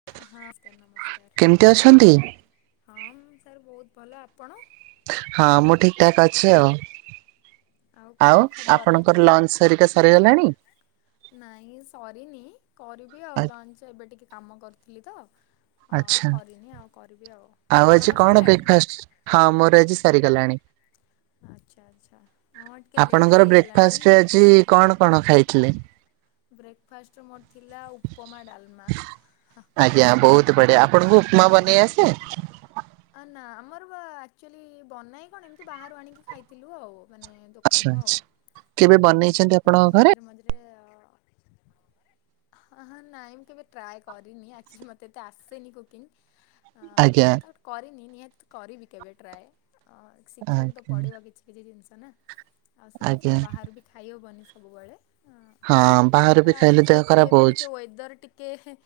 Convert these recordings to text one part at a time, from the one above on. ହଁ କେମିତି ଅଛନ୍ତି? ନମ-ସ୍କାର ନମସ୍କାର୍। ହଁ ମୁଁ ଠିକ ଠାକ୍ ଅଛି ଆଉ। କଣ ଆଉ ଖବର ଆଜି? ଆପଣଙ୍କର ଲଞ୍ଚ ହେରିକା ସରିଗଲାଣି? ନାଇଁ ସରିନି କରିବି ଆଉ ଆ- ଲଞ୍ଚ ଏବେ ଟିକେ କାମ କରୁଥିଲି ତ। ହଁ ଆଚ୍ଛା କରିନି ଆଉ କରିବି ଆଉ। ଆଉ ଆଜି ଆପଣଙ୍କର କଣ ସରିଲାଣି? ବ୍ରେକଫାଷ୍ଟ୍, ହଁ ମୋର ଆଜି ସରିଗଲାଣି। ଆଚ୍ଛା ଆଚ୍ଛା। ହଁ ଟିକେ ଲେଟ୍ ଆପଣଙ୍କର ହେଇଗଲାଣି। ବ୍ରେକଫାଷ୍ଟରେ ଆଜି କଣ କଣ ଖାଇଥିଲେ? ବ୍ରେକଫାଷ୍ଟରେ ମୋର୍ ଥିଲା ଉପମା ଡାଲମା। ଆଜ୍ଞା ବହୁତ୍ ବଢିଆ ଆଜ୍ଞା ଆପଣଙ୍କୁ ଉପମା ବନେଇ ଆସେ? ଆ ନାଁ ଆମର ବା ଆକଚୁଆଲି ବନାଏ କଣ ଏମିତି ବାହାରୁ ଆଣିକି ଖାଇଥିଲୁ ଆଉ। ମାନେ ଆଚ୍ଛା ଦୋକାନ୍ ରୁ ଆଉ। ଆଚ୍ଛା। କେବେ ବନେଇଛନ୍ତି ଆ ଏମିତି ମଝିରେ ମଝିରେ ଅ ହଁ ହଁ ନାଇଁ ମୁଁ କେବେ ଟ୍ରାଏ କରିନି ଆକ୍ଚିଲି ମତେ ତ ଆସେନି କୁକିଂ। ହଁ ଆଜ୍ଞା ତ କରିନି ନିହାତି କରିବି କେବେ ଟ୍ରାଏ, ଅଁ ଶିଖିବାକୁ ତ ଆଜ୍ଞା ପଡିବ କିଛି। କିଛି ଜିନିଷ ନା ଆଉ ସେମିତି ଆଜ୍ଞା। ତ ବାହାରୁ ବି ଖାଇହବନି ସବୁବେଳେ। ହଁ ବାହାରେ ଅଁ ବି ତ ଆଜି ଖାଇଲେ ଦେହ ଯେହେତୁ ଖରାପ ଏବେ ହଉଛି। ଟିକେ ୱେଦର ଟିକ କେ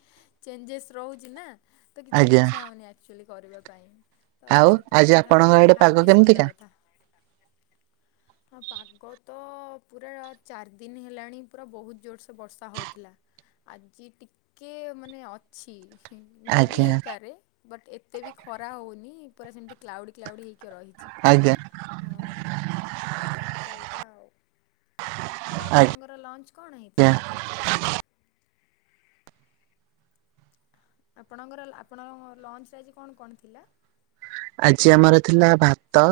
ଚେଞ୍ଜେସ୍ ରହୁଚି ନା ତ କିଛି ଆଜ୍ଞା। ଇଚ୍ଛା ହଉନି ଆକଚୁଆଲି କରିବା ପାଇଁ। ତ ଆଉ ଆଜି ସେଥିପାଇଁ ଖାଲି ଆପଣଙ୍କ ଆଡେ ପାଗ ଖାଇକି ଶୋଇବା କେମିତିକା? କଥା। ହଁ ପାଗ ତ ପୁରା ଚାରି ଦିନି ହେଲାଣି ପୁରା ବହୁତ୍ ଜୋରସେ ବର୍ଷା ହଉଥିଲା। ଆଜି ଟିକେ ମାନେ ଅଛି ହିଁ ମେ ବି ଆଜ୍ଞା ହେଇପାରେ। ବଟ୍ ଏତେ ବି ଖରା ହଉନି ପୁରା ସେମିତି କ୍ଲାଉଡି କ୍ଲାଉଡି ହେଇକି କିଅ ରହିଛି, ଆଜ୍ଞା ଅଁ ଆଁ ତ ଏଇଟା ଆଉ। ଆଉ ଆଜ୍ଞା। ଆପଣଙ୍କର ଲଞ୍ଚ୍ କଣ ହେଇଥିଲା ଆଜି? ଆପଣଙ୍କର ଲା -ଆପଣଙ୍କ ଲଞ୍ଚ୍ ରେ ଆଜି କଣ କଣ ଥିଲା? ଆଜି ଆମର ଥିଲା ଭାତ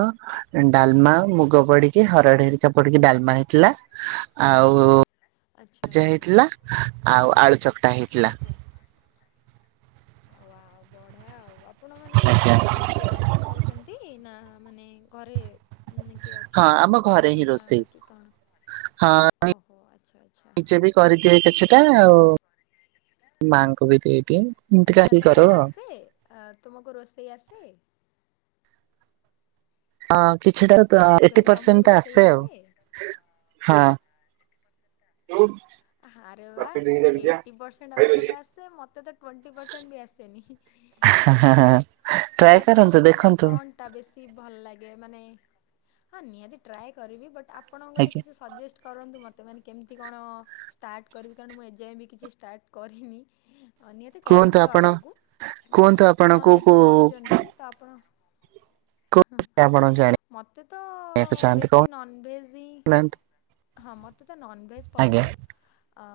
ଡାଲମା ମୁଗ ପଡିକି ଆଚ୍ଛା ହରଡେ ହେରିକା ପଡିକି ଡାଲମା ହେଇଥିଲା ଆଚ୍ଛା ଆଉ-ଜା ହେଇଥିଲା ଆଉ ଆଳୁଚକ୍ ଆଛା ହଉ ଆଉ ବଢିଆ ଆଉ ଆପ୍ ଆପଣ ମାନେ କଣ ଆଜ୍ଞା। ମାନେ ନିଜେ କରିକି ଖାଉଚନ୍ତି ନା ମାନେ ଘରେ ମାନେ କିଏ ହଁ ଅଛନ୍ତି ଆମ ବନେଇ ଘରେ ଦଉଛନ୍ତି ହିଁ ମାନେ ମା ରୋଷେଇ କି କଣ? ଓହୋ ଆଚ୍ଛା ଆଚ୍ଛା। ନିଜେ ବି କରିଦିଏ କିଛିଟା ଆଉ ମାଙ୍କୁ ବି ଦେଇଦିଏ। ଏମିତି ଆଚ୍ଛା ଆସିକି କରୁ ତମକୁ ଆଉ। ଆସେ ଆ ତୁମକୁ ରୋଷେଇ ଆସେ? ହଁ କିଛିଟା ତ ମୁଁ ଏଇଟ୍ଟି କହିଲି ତମକୁ ପରସେଣ୍ଟ ତ ରୋଷେଇ ଆସେ ଆଉ। ହଁ। ଆରେ ବାଃ ହଁ ଏଇଟି ପରସେଣ୍ଟ ଆପଣଙ୍କୁ ଆସେ ମତେ ତ ଟ୍ୱେଣ୍ଟି ପରସେଣ୍ଟ ବି ଆସେନି। [unintelligible] [unintelligible] ଟ୍ରାଏ କରନ୍ତୁ ଦେଖନ୍ତୁ? ଟା ବେଶି ଭଲ ଲାଗେ ମାନେ ହଁ ନିହାତି ଟ୍ରାଏ କରିବି ବଟ୍ ଆ ଆପଣଙ୍କୁ ଗୋଟେ ଆଜ୍ଞା କିଛି ସଜେଷ୍ଟ କରନ୍ତୁ ମତେ ମାନେ କେମିତି କଣ ଷ୍ଟାର୍ଟ କରିବି କାରଣ ମୁଁ ଏଯାଏଁ ବି କିଛି ଷ୍ଟାର୍ଟ କରିନି। ନିହାତି କୁହନ୍ତୁ କରିବି ତ ଆପଣ ଆଗୁକୁ ବଟ୍ କୁହନ୍ତୁ ଆପଣ କୋଉ ଯେହେତୁ କୋଉ କରୁଛନ୍ତି ତ ଆପଣ କୋଉ ହଁ ଆପଣ ମତେ ତ ଜାଣିବାକୁ ଚାହାନ୍ତି ବେଶୀ ନନ୍ଭେଜ୍ ହିଁ କହୁନାହାନ୍ତି ହଁ ମତେ ତ ନନ୍ଭେଜ୍ ଆଜ୍ଞା ପସନ୍ଦ ଆ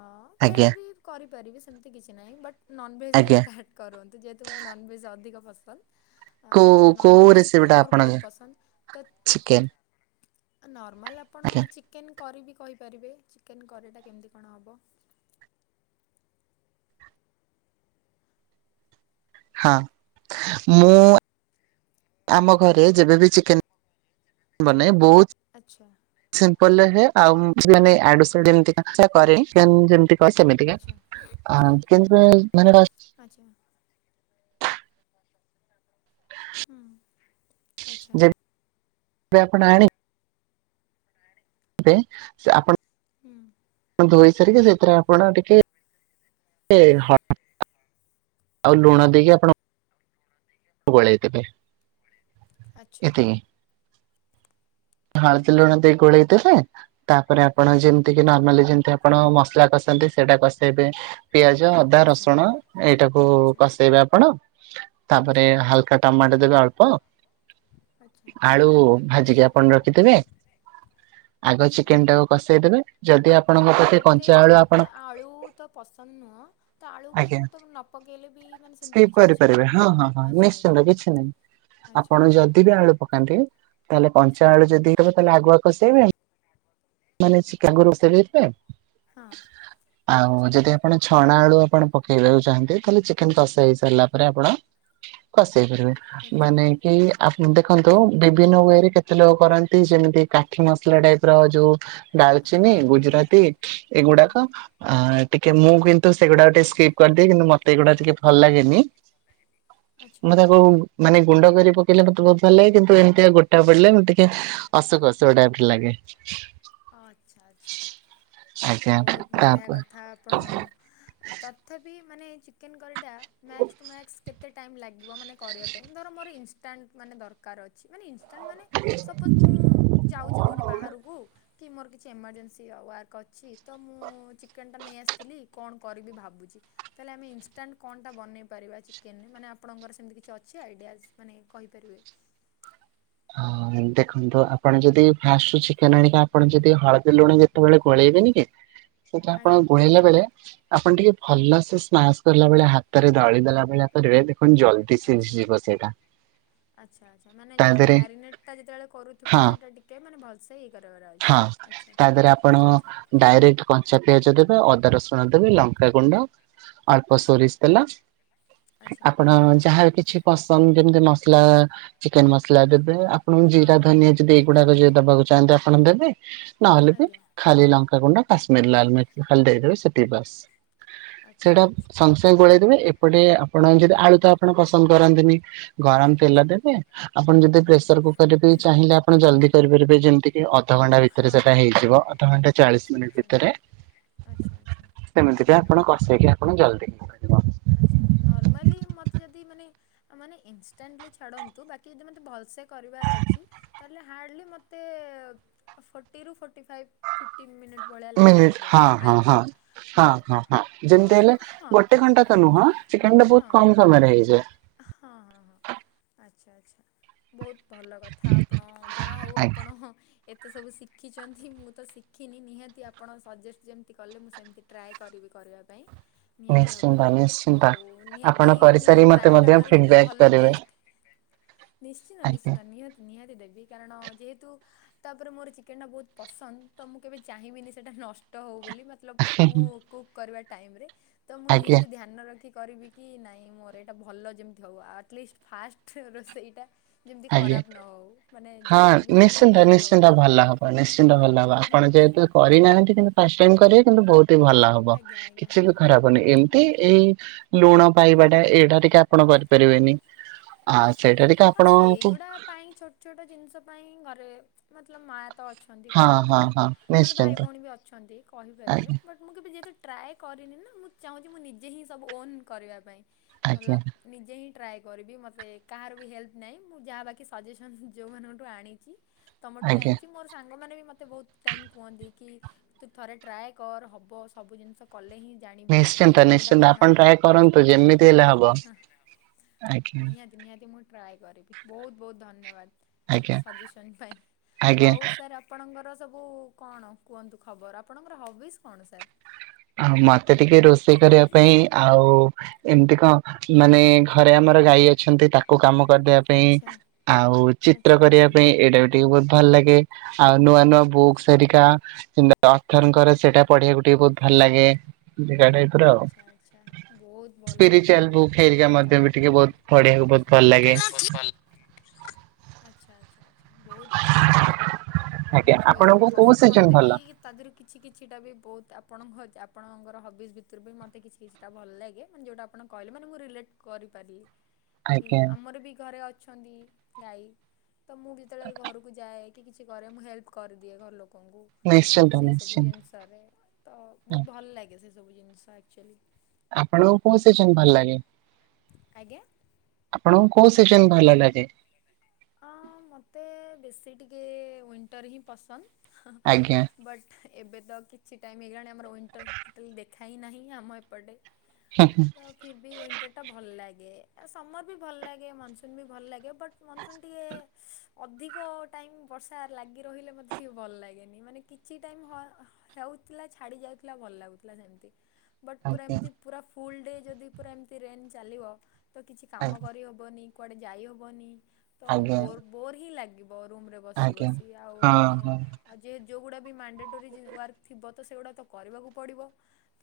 ଆଜ୍ଞା। ଭେଜ୍ ବି କରିପାରିବି ସେମିତି କିଛି ନାହିଁ ବଟ୍ ନନ୍ଭେଜ୍ରୁ ଆଜ୍ଞା ଷ୍ଟାର୍ଟ କରନ୍ତୁ ଯେହେତୁ ମୋର ନନ୍ଭେଜ୍ ଅଧିକ ପସନ୍ଦ। ଆଁ କୋଉ ତ କୋଉ ନନ୍ଭେଜ୍ ରେ ରେସିପି ଟା ଚିକେନ୍ ମୋର ଆପଣଙ୍କ ବହୁତ ପସନ୍ଦ ତ ଚିକେନ ନର୍ମାଲ୍ ଆପଣ ଆଜ୍ଞା ଚିକେନ୍ କରି ବି କହିପାରିବେ ଚିକେନ୍ କରିଟା କେମିତି କଣ ହବ? ହାଁ ମୁଁ ଆମ ଘରେ ଯେବେବି ଚିକେନ୍ ବନେ ବହୁତ ଆଚ୍ଛା। ସିମ୍ପଲ୍ ରେ ହୁଏ ଆଉ ମୁଁ ଆଜ୍ଞା ଆଚ୍ଛା [unintelligible] [unintelligible] ଆଚା। ହଁ। ଯଦି ଏ ଆପଣ ଆଣି ରେ ସେ ଆପଣ [unintelligible] ଧୋଇ ସାରିକି ସେଥିରେ ଆପଣ ଟିକେ ଏ ହ ଆଉ ଲୁଣ ଦେଇକି ଆପଣ ଗୋଳେଇଦେବେ ଆଚ୍ଛା ଏତିିକି। ହଳଦୀ ଲୁଣ ଦେଇ ଗୋଳେଇ ଦେବେ ତାପରେ ଆପଣ ଯେମ ତି ହଁ ନର୍ମାଲି ଯେମିତି ଆପଣ ମସଲା କସାନ୍ତି ସେଇଟା କସେଇବେ ପିଆଜ ଅଦା ଆଚ୍ଛା ରସୁଣ ଏଇଟାକୁ ଆଚ୍ଛା କଷେଇବେ ଆପଣ ରେ ଆଚ୍ଛା ହାଲକା ଟମାଟୋ ଦେବେ ଅଳ୍ପ। ଆଚ୍ଛା ଆଳୁ ଭାଜିକି ଆପଣ ରଖିଥିବେ ଆଗ ଆଚ୍ଛା ଚିକେନ୍ ଟାକୁ କସେଇ ଦେବେ। ଯଦି ଆପଣଙ୍କ ହଁ ପାଖେ ମତେ କଞ୍ଚା ଆଳୁ ଆପଣ ମତେ ଆଳୁ ତ ପସନ୍ଦ ନୁହଁ। ତ ଆଳୁ ବି ଆଜ୍ଞା ମୁଁ ତାକୁ ନ ପକେଇଲେ ବି ମାନେ ସେମିତି ସ୍କିପ୍ କିଛି ଅଛି କି କରିପାରିବେ ନା? ହଁ ହଁ ହଁ ଆଚ୍ଛା ଆଚ୍ଛା ନିଶ୍ଚିନ୍ତ କିଛି ନାହିଁ ଆଚ୍ଛା ଆଚ୍ଛା ଆପଣ ଯଦିବି ଆଳୁ ପକାନ୍ତି ତାହେଲେ ଆଚ୍ଛା କଞ୍ଚା ଆଳୁ [unintelligible] ହଁ ଆଉ ଆଚ୍ଛା ଯଦି ଆ ପଣ ଛଣା ଆଳୁ ଆପଣ ପକାଇବାକୁ ଚାହାଁନ୍ତି ତାହେଲେ ଚିକେନ୍ କସେ ହେଇ ସାରିଲା ପରେ ଆପଣ ଖସେଇ ପାରିବେ। ଆଚ୍ଛା ମାନେ କି ଆ ଦେଖନ୍ତୁ ଆଚ୍ଛା ବିଭିନ୍ନ ୱେରେ କେତେ ଲୋକ କରନ୍ତି ଯେମିତି କାଠି ମସଲା ଟାଇପର ଯୋଉ ଡାଲଚିନି, ହଁ ହଁ ହଁ ଗୁଜୁରାତି ହଁ ଏଗୁଡାକ। ଆ ଟିକେ ମୁଁ କିନ୍ତୁ ସେଗୁଡା ଟିକେ ସ୍କିପ୍ କରିଦିଏ କିନ୍ତୁ ମତେ ଏଗୁଡା ଟିକେ ଭଲ ଲାଗେନି। ଆଚ୍ଛା ମତେ ତାକୁ ମାନେ ଗୁଣ୍ଡ କରି ପକେଇଲେ ମତେ ବହୁତ ଭଲ ଲାଗେ, କିନ୍ତୁ ଏମିତିଆ ଗୋଟା ପକେଲେ ମୁଁ ଟିକେ ଅସୁକ ଅସୁକ ଟାଇପ୍ ର ଲାଗେ। ଅ ଆଚ୍ଛା ଆଚ୍ଛା ଆଜ୍ଞା ବହୁତ ବଢ଼ିଆ ତାପ କଥା ଆପଣ ତଥାପି ମାନେ ଚିକେନ୍ କରିଟା ମ୍ୟାକ୍ସ ଟୁ ମ୍ୟାକ୍ସ କେ ଏତେ ଟାଇମ୍ ଲାଗିବ ମାନେ କରିବା ପାଇଁ ଧର ମୋର ଇନଷ୍ଟାଣ୍ଟ ମାନେ ଦରକାର ଅଛି ମାନେ ଇନଷ୍ଟାଣ୍ଟ ମାନେ ସପୋଜ ମୁଁ ଯାଉଛି କୋଉଠି ବାହାରକୁ କି ମୋର କିଛି ଏମର୍ଜେନ୍ସି ୱାର୍କ ଅଛି ତ ମୁଁ ଚିକେନ୍ ଟା ନେଇଆସିଥିଲି, କଣ କରିବି ଭାବୁଛି? ତାହେଲେ ଆମେ ଇନଷ୍ଟାଣ୍ଟ କଣଟା ବନେଇ ପାରିବା ଚିକେନ୍ ରେ ମାନେ ଆପଣଙ୍କର ସେମିତି କିଛି ଅଛି ଆଇଡ଼ିଆ ଅଛି ମାନେ କହିପାରିବେ। ହଁ ଦେଖନ୍ତୁ ଆପଣ ଯଦି ଫାଷ୍ଟରୁ ଚି ଚିକେନ୍ ଆଣିକି ଆପଣ ଯଦି ହଳଦୀ ଲୁଣ ଯେତେବେଳେ ଗୋଳେଇବେନି କି ସେଟା ଆପଣ ଆଜ୍ଞା ଗୋଳେଇଲା ବେଳେ ଆପଣ ଟିକେ ଭଲସେ ସ୍ନାସ କଲା ବେଳେ ହାତରେ ଦଳି ଦେଲା ଭଳିଆ କରିବେ ଦେଖନ୍ତୁ ଜଲଦି ସିଜି ଆଚ୍ଛା ଯିବ ସେଇଟା, ତା ଦେହରେ ତା ଯେତେବେଳେ କରୁଥିବା ହଁ ସେଇଟା ଟିକେ ମାନେ ଭଲସେ ଇ କରିବାରଇ। ହଁ ତା ଦେହେରେ ଆପଣ ଡାଇରେକ୍ଟ କଞ୍ଚା ପିଆଜ ଦେବେ, ଅଦା ରସୁଣ ଦେବେ, ଲଙ୍କାଗୁଣ୍ଡ ଅଳ୍ପ ଆଚ୍ଛା ସୋରିଷ ତେଲ, ଆଚ୍ଛା ଆପଣ ଯାହା ବି କିଛି ପସନ୍ଦ ଯେମିତି ମସଲା ଚିକେନ୍ ମସଲା ଦେବେ, ଆପଣଙ୍କୁ ହଁ ଜିରା ହଁ ହଁ ଧନିଆ ଯଦି ଏଗୁଡାକ ଯଦି ଦେବାକୁ ଚାହିଁନ୍ତି ଆପଣ ଦେବେ, ନହେଲେ ବି ଆଜ୍ଞା ଖାଲି ଲଙ୍କାଗୁଣ୍ଡ କାଶ୍ମୀର ଲାଲ ମିରିଚିଖାଲି ଦେଇଦେବେ ସେତିକି ବାସ୍, ଆଚ୍ଛା ସେଟା ସ ଗୋଳେଇଦେବେ, ଏପଟେ ଆପଣ ଯଦି ଆଳୁ ତ ଆପଣ ପସନ୍ଦ କରନ୍ତିିନି ଗରମ ତେଲ ଆଚ୍ଛା ଆଚ୍ଛା ଦେବେ, ଆପଣ ଯଦି ହଁ ପ୍ରେସରକୁକର ରେ ବି ଚାହିଁଲେ ଆପଣ ଜଲଦି କରିପାରିବେ, ଯେମିତି ଅଧଘଣ୍ଟା ଭିତରେ ସେଟା ହଁ ହେଇଯିବ, ଅଧଘଣ୍ଟା ଚାଳିଶ ଆଚ୍ଛା ମିନିଟି ଆଚ୍ଛା ଭିତରେ ଆଚ୍ଛା ଆଚ୍ଛା। ସେମିତି ବି ଆପଣ କଷେଇକି ଆପଣ ଜଲଦି [unintelligible] ଆଚ୍ଛା ନର୍ମାଲି ମୋତେ ଯଦି ମାନେ ଆ ମାନେ ଇନଷ୍ଟାନ୍ଟିଲି ଛାଡନ୍ତୁ ବାକି ଯଦି ମତେ ଭଲସେ କରିବାର ଅଛି, ତାହେଲେ ହାର୍ଡ଼ଲି ମୋତେ ଫୋର୍ଟି ରୁ ଫୋର୍ଟି ଫାଇଭ୍ ଫିଫ୍ଟିନ୍ ମିନିଟ୍ ଭଳିଆ ମିନିଟ୍ ଲାଗିଯିବ, ହଁ ହଁ ଆଇ ହଁ। ଥିଙ୍କ ହଁ ତ ହଁ। ସେ କଥା ନୁହଁ, ଚିକେନ୍ ଟା ବହୁତ ହଁ କମ ସମୟରେ ହେଇଯାଏ। ହଁ, ଆଚ୍ଛା ଆଚ୍ଛା। ବହୁତ ଭଲ କଥା ଆପଣ, ଯାହା ହଉ ଆଜ୍ଞା ଆପଣ ଏତେ ସବୁ ଶିଖିଛନ୍ତି ମୁଁ ତ ଶିଖିନି, ନିହାତି ଆପଣ ସଜେଷ୍ଟ ଯେମିତି କଲେ ମୁଁ ସେମିତି ଟ୍ରାଏ କରିବି କରିବା ପାଇଁ ନିହାତି ନିଶ୍ଚିନ୍ତ ଭାବରେ, ନିଶ୍ଚିନ୍ତ। ଆଉ ଆପଣ ନିହାତି ମୁଁ କରିସାରି ମତେ ଟ୍ରାଏ ଟା ମଧ୍ୟ କରିବି କି ଫିଡବ୍ୟାକ୍ ଭଲ କରିବେ ଟେଷ୍ଟ। ନିଶ୍ଚିତ ଆଜ୍ଞା ନିଶ୍ଚିତ ନିହାତି। ନିହାତି ଦେବି କାରଣ ଯେହେତୁ ତାପରେ ମୋର ଚିକେନ୍ ଟା ବହୁତ ପସନ୍ଦ ତ ମୁଁ କେବେ ଚାହିଁବିନି ସେଟା ନଷ୍ଟ ହଉ ବୋଲି। ମୁଁ କୁକ୍ କରିବା ଟାଇମରେ ତ ମୁଁ ଆଜ୍ଞା ନିହାତି ଧ୍ୟାନ ରଖି କରିବି କି ନାଇଁ ମୋର ଟା ଭଲ ଯେମିତି ହେଉ, ଆଟଲିଷ୍ଟ ଫାଷ୍ଟ ରୋଷେଇଟା ଯେମିତି ଆଜ୍ଞା। ଖରାପ ନ ହେଉ ମାନେ ହଁ ଯେତିକି ବି ହଉ ନିଶ୍ଚିନ୍ତ ଭଲ ହେବା ନିଶ୍ଚିନ୍ତ ଭଲ ଦରକାର, ହବ ନିଶ୍ଚିନ୍ତ ଭଲ ହବ ଆପଣ ହଁ। ଯେହେତୁ କରିନାହାନ୍ତି କିନ୍ତୁ ଫାଷ୍ଟ ଟାଇମ୍ କରିବେ କିନ୍ତୁ ବହୁତ ହିଁ ଭଲ ହବ। ବ ଆଜ୍ଞା ଆଜ୍ଞା କିଛି ବି ଖରାପନି ଏମିତି ଏଇ ଲୁଣ ପାଇବାଟା ଏଇଟା ଟିକେ ଆପଣ କରିପାରିବେନି ଆ ସେଇଟା ଟିକେ ଆପଣ ଏଗୁଡ଼ା ପାଇଁ ଛୋଟ ଛୋଟ ଜିନିଷ ପାଇଁ ଘରେ ମତଲବ ମାଆ ତ ଅ ଅଛନ୍ତି ହଁ କହିବା ହଁ ପାଇଁ ହଁ ନହେଲେ ଭାଇ ନିଶ୍ଚିନ୍ତ ଭଉଣୀ ବି ଅଛନ୍ତି କହିପାରିବେ ଆଜ୍ଞା ବଟ ମୁଁ କେବେ ଯେହେତୁ ଟ୍ରାଏ କରିନି ନା ମୁଁ ଚାହୁଁଚି ମୁଁ ନିଜେ ହିଁ ସବୁ ଓନ୍ କରିବା ପାଇଁ ଆଜ୍ଞା। ମତଲବ ନିଜେ ହିଁ ଟ୍ରାଏ କରିବି ମୋତେ କାହାର ବି ହେଲ୍ପ ନାହିଁ ମୁଁ ଯାହା ବାକି ସଜେସନ୍ ଯେଉଁମାନଙ୍କଠୁ ଆଣିଚି। ତମଠୁ ବି ଆଜ୍ଞା ଆଣିଚି ମୋର ସାଙ୍ଗମାନେ ବି ମୋତେ ବହୁତ ଟାଇମ୍ କୁହନ୍ତି କି ତୁ ଥରେ ଟ୍ରାଏ କର ହେବ ସବୁ ଜିନିଷ କଲେ ହିଁ ଜାଣିବୁ ନିଶ୍ଚିନ୍ତ କୋଉଟା ନିଶ୍ଚିନ୍ତ କଣ ଆପଣ ଟ୍ରାଏ ଏ କରନ୍ତୁ ତ ଯେମିତି ହେଲେ ହବ ହଁ ଆଜ୍ଞା। ନିହାତି ନିହାତି ମୁଁ ଟ୍ରାଏ କରିବି ବହୁତ ବହୁତ ଧନ୍ୟବାଦ। ଆଜ୍ଞା ସଜେସନ୍ ପାଇଁ ଆଜ୍ଞା ଆଉ ସାର୍ ଆପ ଆପଣଙ୍କର ସବୁ କଣ କୁହନ୍ତୁ ଖବର ଆପଣଙ୍କର ହବିସ୍ କଣ ସାର୍? ଆଉ ମତେ ଟିକେ ରୋଷେଇ କରିବା ପାଇଁ ଆଉ ଏମିତି କଣ ମାନେ ଘରେ ଆମର ଗାଈ ଅଛନ୍ତି ତାକୁ କାମ କରିଦବା ପାଇଁ ଆଚ୍ଛା ଆଉ ଚିତ୍ର ଆଚ୍ଛା କରିବା ଆଚ୍ଛା ପାଇଁ ଏଇଟା ଗଟେ ଟିକେ ବହୁତ ଭଲ ଲାଗେ ଆଉ ନୂଆ ନୂଆ ବୁକ୍ ଆଚ୍ଛା। ହେରିକା କିମ୍ବା ଅର୍ଥଙ୍କର ସେଇଟା ପଢ଼ିବାକୁ ଟିକେ ବହୁତ ଭଲ ଲାଗେ। ଏମିତିକା ଟାଇପ ର ଆଉ ଆଚ୍ଛା ଆଚ୍ଛା ବହୁତ ଭଲ କଥା ସ୍ପିରିଚୁଆଲ ବହୁତ ବୁକ୍ ଭଲ ହେରିକା କଥା। ମଧ୍ୟ ବି ଟିକେ ବହୁତ ପଢିବାକୁ ବହୁତ ଆଚ୍ଛା ଭଲ ଆଚ୍ଛା [unintelligible] ଲାଗେ। ଆଚ୍ଛା ଆଚ୍ଛା ଆଚ୍ଛା। ଆଚ୍ଛା ବହୁତ ଭଲ କଥା ଆଜ୍ଞା ଆପଣଙ୍କ ସବୁ ଏସବୁ ଆପଣଙ୍କୁ କୋଉ ପସନ୍ଦ ସିଜନ ମୋତେ ବି ଭଲ ତା ଦେହରୁ କିଛି କିଛିଟା ବି ବହୁତ ଆପଣଙ୍କ ଆପଣଙ୍କ ହବିସ୍ ଭିତରୁ ବି ମୋତେ କିଛି କିଛିଟା ଭଲ ଲାଗେ ମାନେ ଯଉଟା ଆଣ କହିଲେ ମୁଁ ରିଲେଟ୍ କରିପାରିଲି। କି ଆଜ୍ଞା ଆମର ବି ଘରେ ଅଛନ୍ତି ଗାଈ ତ ମୁଁ ଯେତେବେଳେ ଘରକୁ ଯାଏ ତି କିଛି କରେ ମୁଁ ହେଲ୍ପ କରିଦିଏ ଘର ଲୋକଙ୍କୁ ନିଶ୍ଚିନ୍ତ ସେଇ ସବୁ ନିଶ୍ଚିନ୍ତ ଜିନିଷ କରେ ତ ବହୁତ ଭଲ ଲାଗେ ସେ ସବୁ ଜିନିଷ ଆକ୍ଚୁଆଲି। ଆପଣଙ୍କୁ କୋଉ ସିଜନ୍ ଭଲ ଲାଗେ? ଆଜ୍ଞା? ଆପଣଙ୍କୁ କୋଉ ସିଜନ୍ ଭଲ ଲାଗେ? ହଁ ମୋତେ ବେଶୀ ଟିକେ ୱିଣ୍ଟର୍ ହିଁ ପସନ୍ଦ। ଆଜ୍ଞା ବଟ୍ ଏବେ ତ କିଛି ଟାଇମ୍ ହେଇଗଲାଣି ଆମର ୱିଣ୍ଟର୍ ଟୋଟାଲି ଦେଖା ହିଁ ନାହିଁ ଆମ ଏପଟେ। ହୁଁ ହୁଁ। ଫିର୍ବି ୱିଣ୍ଟର୍ ଟା ଭଲ ଲାଗେ ସମର ବି ଭଲ ଲାଗେ ମନସୁନ୍ ବି ଭଲ ଲାଗେ ବଟ ମନସୁନ୍ ଗେ ଅଧିକ ଟାଇମ୍ ବର୍ଷା ଲାଗି ରହିଲେ ମତେ ଟିକେ ଭଲ ଲାଗେନି ମାନେ କିଛି ଟାଇମ୍ ହଁ ହୋଉଥିଲା ଛାଡ଼ି ଯାଉଥିଲା ଭଲ ଲାଗୁଥିଲା ସେମିତି। ବଟ୍ ପୁରା ଆଜ୍ଞା ଏମିତି ପୁରା ଫୁଲ୍ ଡେ ଯଦି ପୁରା ଏମିତି ରେନ୍ ଚାଲିବ ତ କିଛି କାମ ଆଜ୍ଞା କରିହେବନି। କୁଆଡ଼େ ଯାଇ ହବନି ତୋ ଆଜ୍ଞା। ବୋର୍ ବୋର୍ ହିଁ ଲାଗିବ ରୁମ୍ ରେ ବସି ଆଜ୍ଞା ବସି ଆଉ ହଁ ମାନେ ହଁ ଆଉ ଯେ ଯୋଉଗୁଡ଼ା ବି ମ୍ୟାଣ୍ଡେଟୋରି ଜି ୱାର୍କ ଥିବ ତ ସେଗୁଡ଼ାକ ତ କରିବାକୁ ପଡ଼ିବ।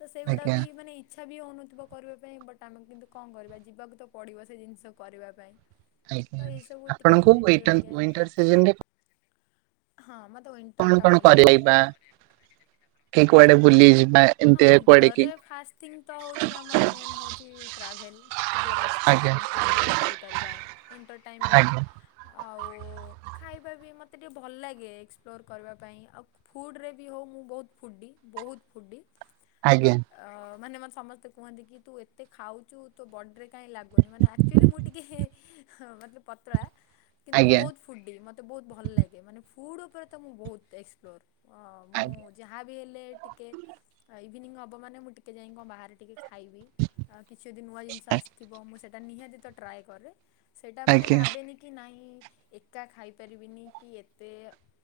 ତ ସେଗୁଡ଼ା ଆଜ୍ଞା ବି ମାନେ ଇ ଇଚ୍ଛା ବି ହେଉନଥିବ କରିବା ପାଇଁ ବଟ ଆମେ କିନ୍ତୁ କଣ କରିବା ଯିବାକୁ ତ ପଡ଼ିବ ସେ ଜିନିଷ କରିବା ପାଇଁ। ଆଜ୍ଞା ତ ଏଇସବୁ ଟିକେ ଆପଣଙ୍କୁ ଇରିଟେଡ଼୍ ଏଣ୍ଟ ଲାଗେ ୱିଣ୍ଟର ସିଜନ୍ ରେ ହଁ ମତେ ୱିଣ୍ଟର୍ ଟା କଣ ଭଲ ଲାଗେ। କରିବା କି କୁଆଡ଼େ ବୁଲି ଯିବା ହଁ ଏମିତି କୁଆଡେ ୱିଣ୍ଟର୍ କି ରେ ଫାଷ୍ଟ ଥିଙ୍ଗ୍ ତ ହଉଚି ଆମର ମେନ୍ ହଉଚି ଟ୍ରାଭେଲ୍ ମତଲବ ଏକ୍ସ ପ୍ଲୋର ଆଜ୍ଞା ଆମେ କେଉଠି ବି ଯାଇଁ କରିପାରିବା ୱିଣ୍ଟର୍ ଟାଇମ୍ ରେ। ଆଜ୍ଞା ଆଉ ଖାଇବା ବି ମୋତେ ଟିକେ ଭଲ ଲାଗେ ଏକ୍ସପ୍ଲୋର୍ କରିବା ପାଇଁ ଆଉ ଫୁଡ଼୍ ରେ ବି ହଉ ମୁଁ ବହୁତ ଫୁଡ଼ି, ବହୁତ ଫୁଡ଼ି। ଆଜ୍ଞା ବଟ୍ ଅ ମାନେ ମତେ ସମସ୍ତେ କୁହନ୍ତି କି ତୁ ଏତେ ଖାଉଛୁ ତୋ ବଡ଼ିରେ କାଇଁ ଲାଗୁନି ମାନେ ଆ ଚୁଲି ମୁଁ ଟିକେ ହଁ ମାନେ ପତଳା। କିନ୍ତୁ ମୁଁ ଆଜ୍ଞା ବୋହୁତ ଫୁଡ଼ି ମତେ ବୋହୁତ ଭଲ ଲାଗେ ମାନେ ଫୁଡ଼୍ ଉପରେ ତ ମୁଁ ବହୁତ ଏକ୍ସପ୍ଲୋର୍। ଅ ଆଜ୍ଞା ଆଜ୍ଞା ମୁଁ ଯାହାବି ହେଲେ ଟିକେ ଆ ଇଭିନିଙ୍ଗ ହବ ମାନେ ମୁଁ ଟିକେ ଯାଇ କଣ ବାହାରେ ଟିକେ ଖାଇବି, ଆଉ କିଛି ଯଦି ନୂଆ ଜିନିଷ ଆସ୍ ଥିବ ମୁଁ ସେଇଟା ନିହାତି ତ ଟ୍ରାଏ କରେ ସେଇଟା ମାନେ ଆଜ୍ଞା ଭାବେନି କି କି ନାଇଁ ଏକା ଖାଇପାରିବିନି କି ଏତେ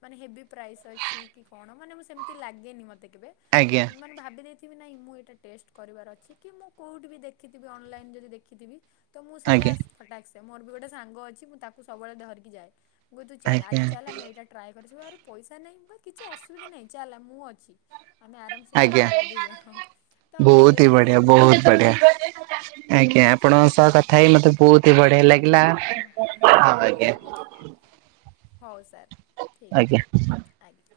ମାନେ ହେଭି ପ୍ରାଇସ୍ ଅଛି କି କଣ ମାନେ ମୁଁ ସେମିତି ଲାଗେନି ମତେ କେବେ ମୁଁ ମାନେ ଭାବି ଦେଇଥିବି ନାଇଁ ମୁଁ ଏଇଟା ଟେଷ୍ଟ କରିବାର ଅଛି କି ମୁଁ କୋଉଠି ବି ଦେଖିଥିବି ଅନଲାଇନ ଯଦି ଦେଖିଥିବି ତ ମୁଁ ସେଇଟାସ୍ ଫଟାକ୍ସେ, ମୋର ବି ଗୋଟେ ସାଙ୍ଗ ଅଛି ମୁଁ ତାକୁ ସବୁବେଳେ ଧରିକି ଯାଏ। କୁଏ ତୁ ଚାଲ୍, ଆଜି ଆଜ୍ଞା ଆଜ୍ଞା ଚାଲ୍ ଆମେ ଏଇଟା ଟ୍ରାଏ କରି ଯିବା ଆରେ ପଇସା ନାଇଁ, ମୁଁ କହେ କିଛି ଅସୁବିଧା ନାଇଁ ଚାଲ୍ ମୁଁ ଅଛି ଆମେ ଆରାମ୍ ସେ ଆଜ୍ଞା ଖାଇପାରିବା ଦି ଜଣ ତ ଭଲ ବହୁତ ହି ଲାଗେ ବଢିଆ ସେ ବହୁତ ଜିନିଷଟା। ବଢିଆ। ଆଜ୍ଞା ଆପଣଙ୍କ ସହ କଥା ହେଇ ମତେ ବହୁତ ହି ବଢିଆ ଲାଗିଲା। ଆଜ୍ଞା। ହଉ ସାର୍, ଠିକ୍ ଆଜ୍ଞା। ଅଛି। ଆଜ୍ଞା।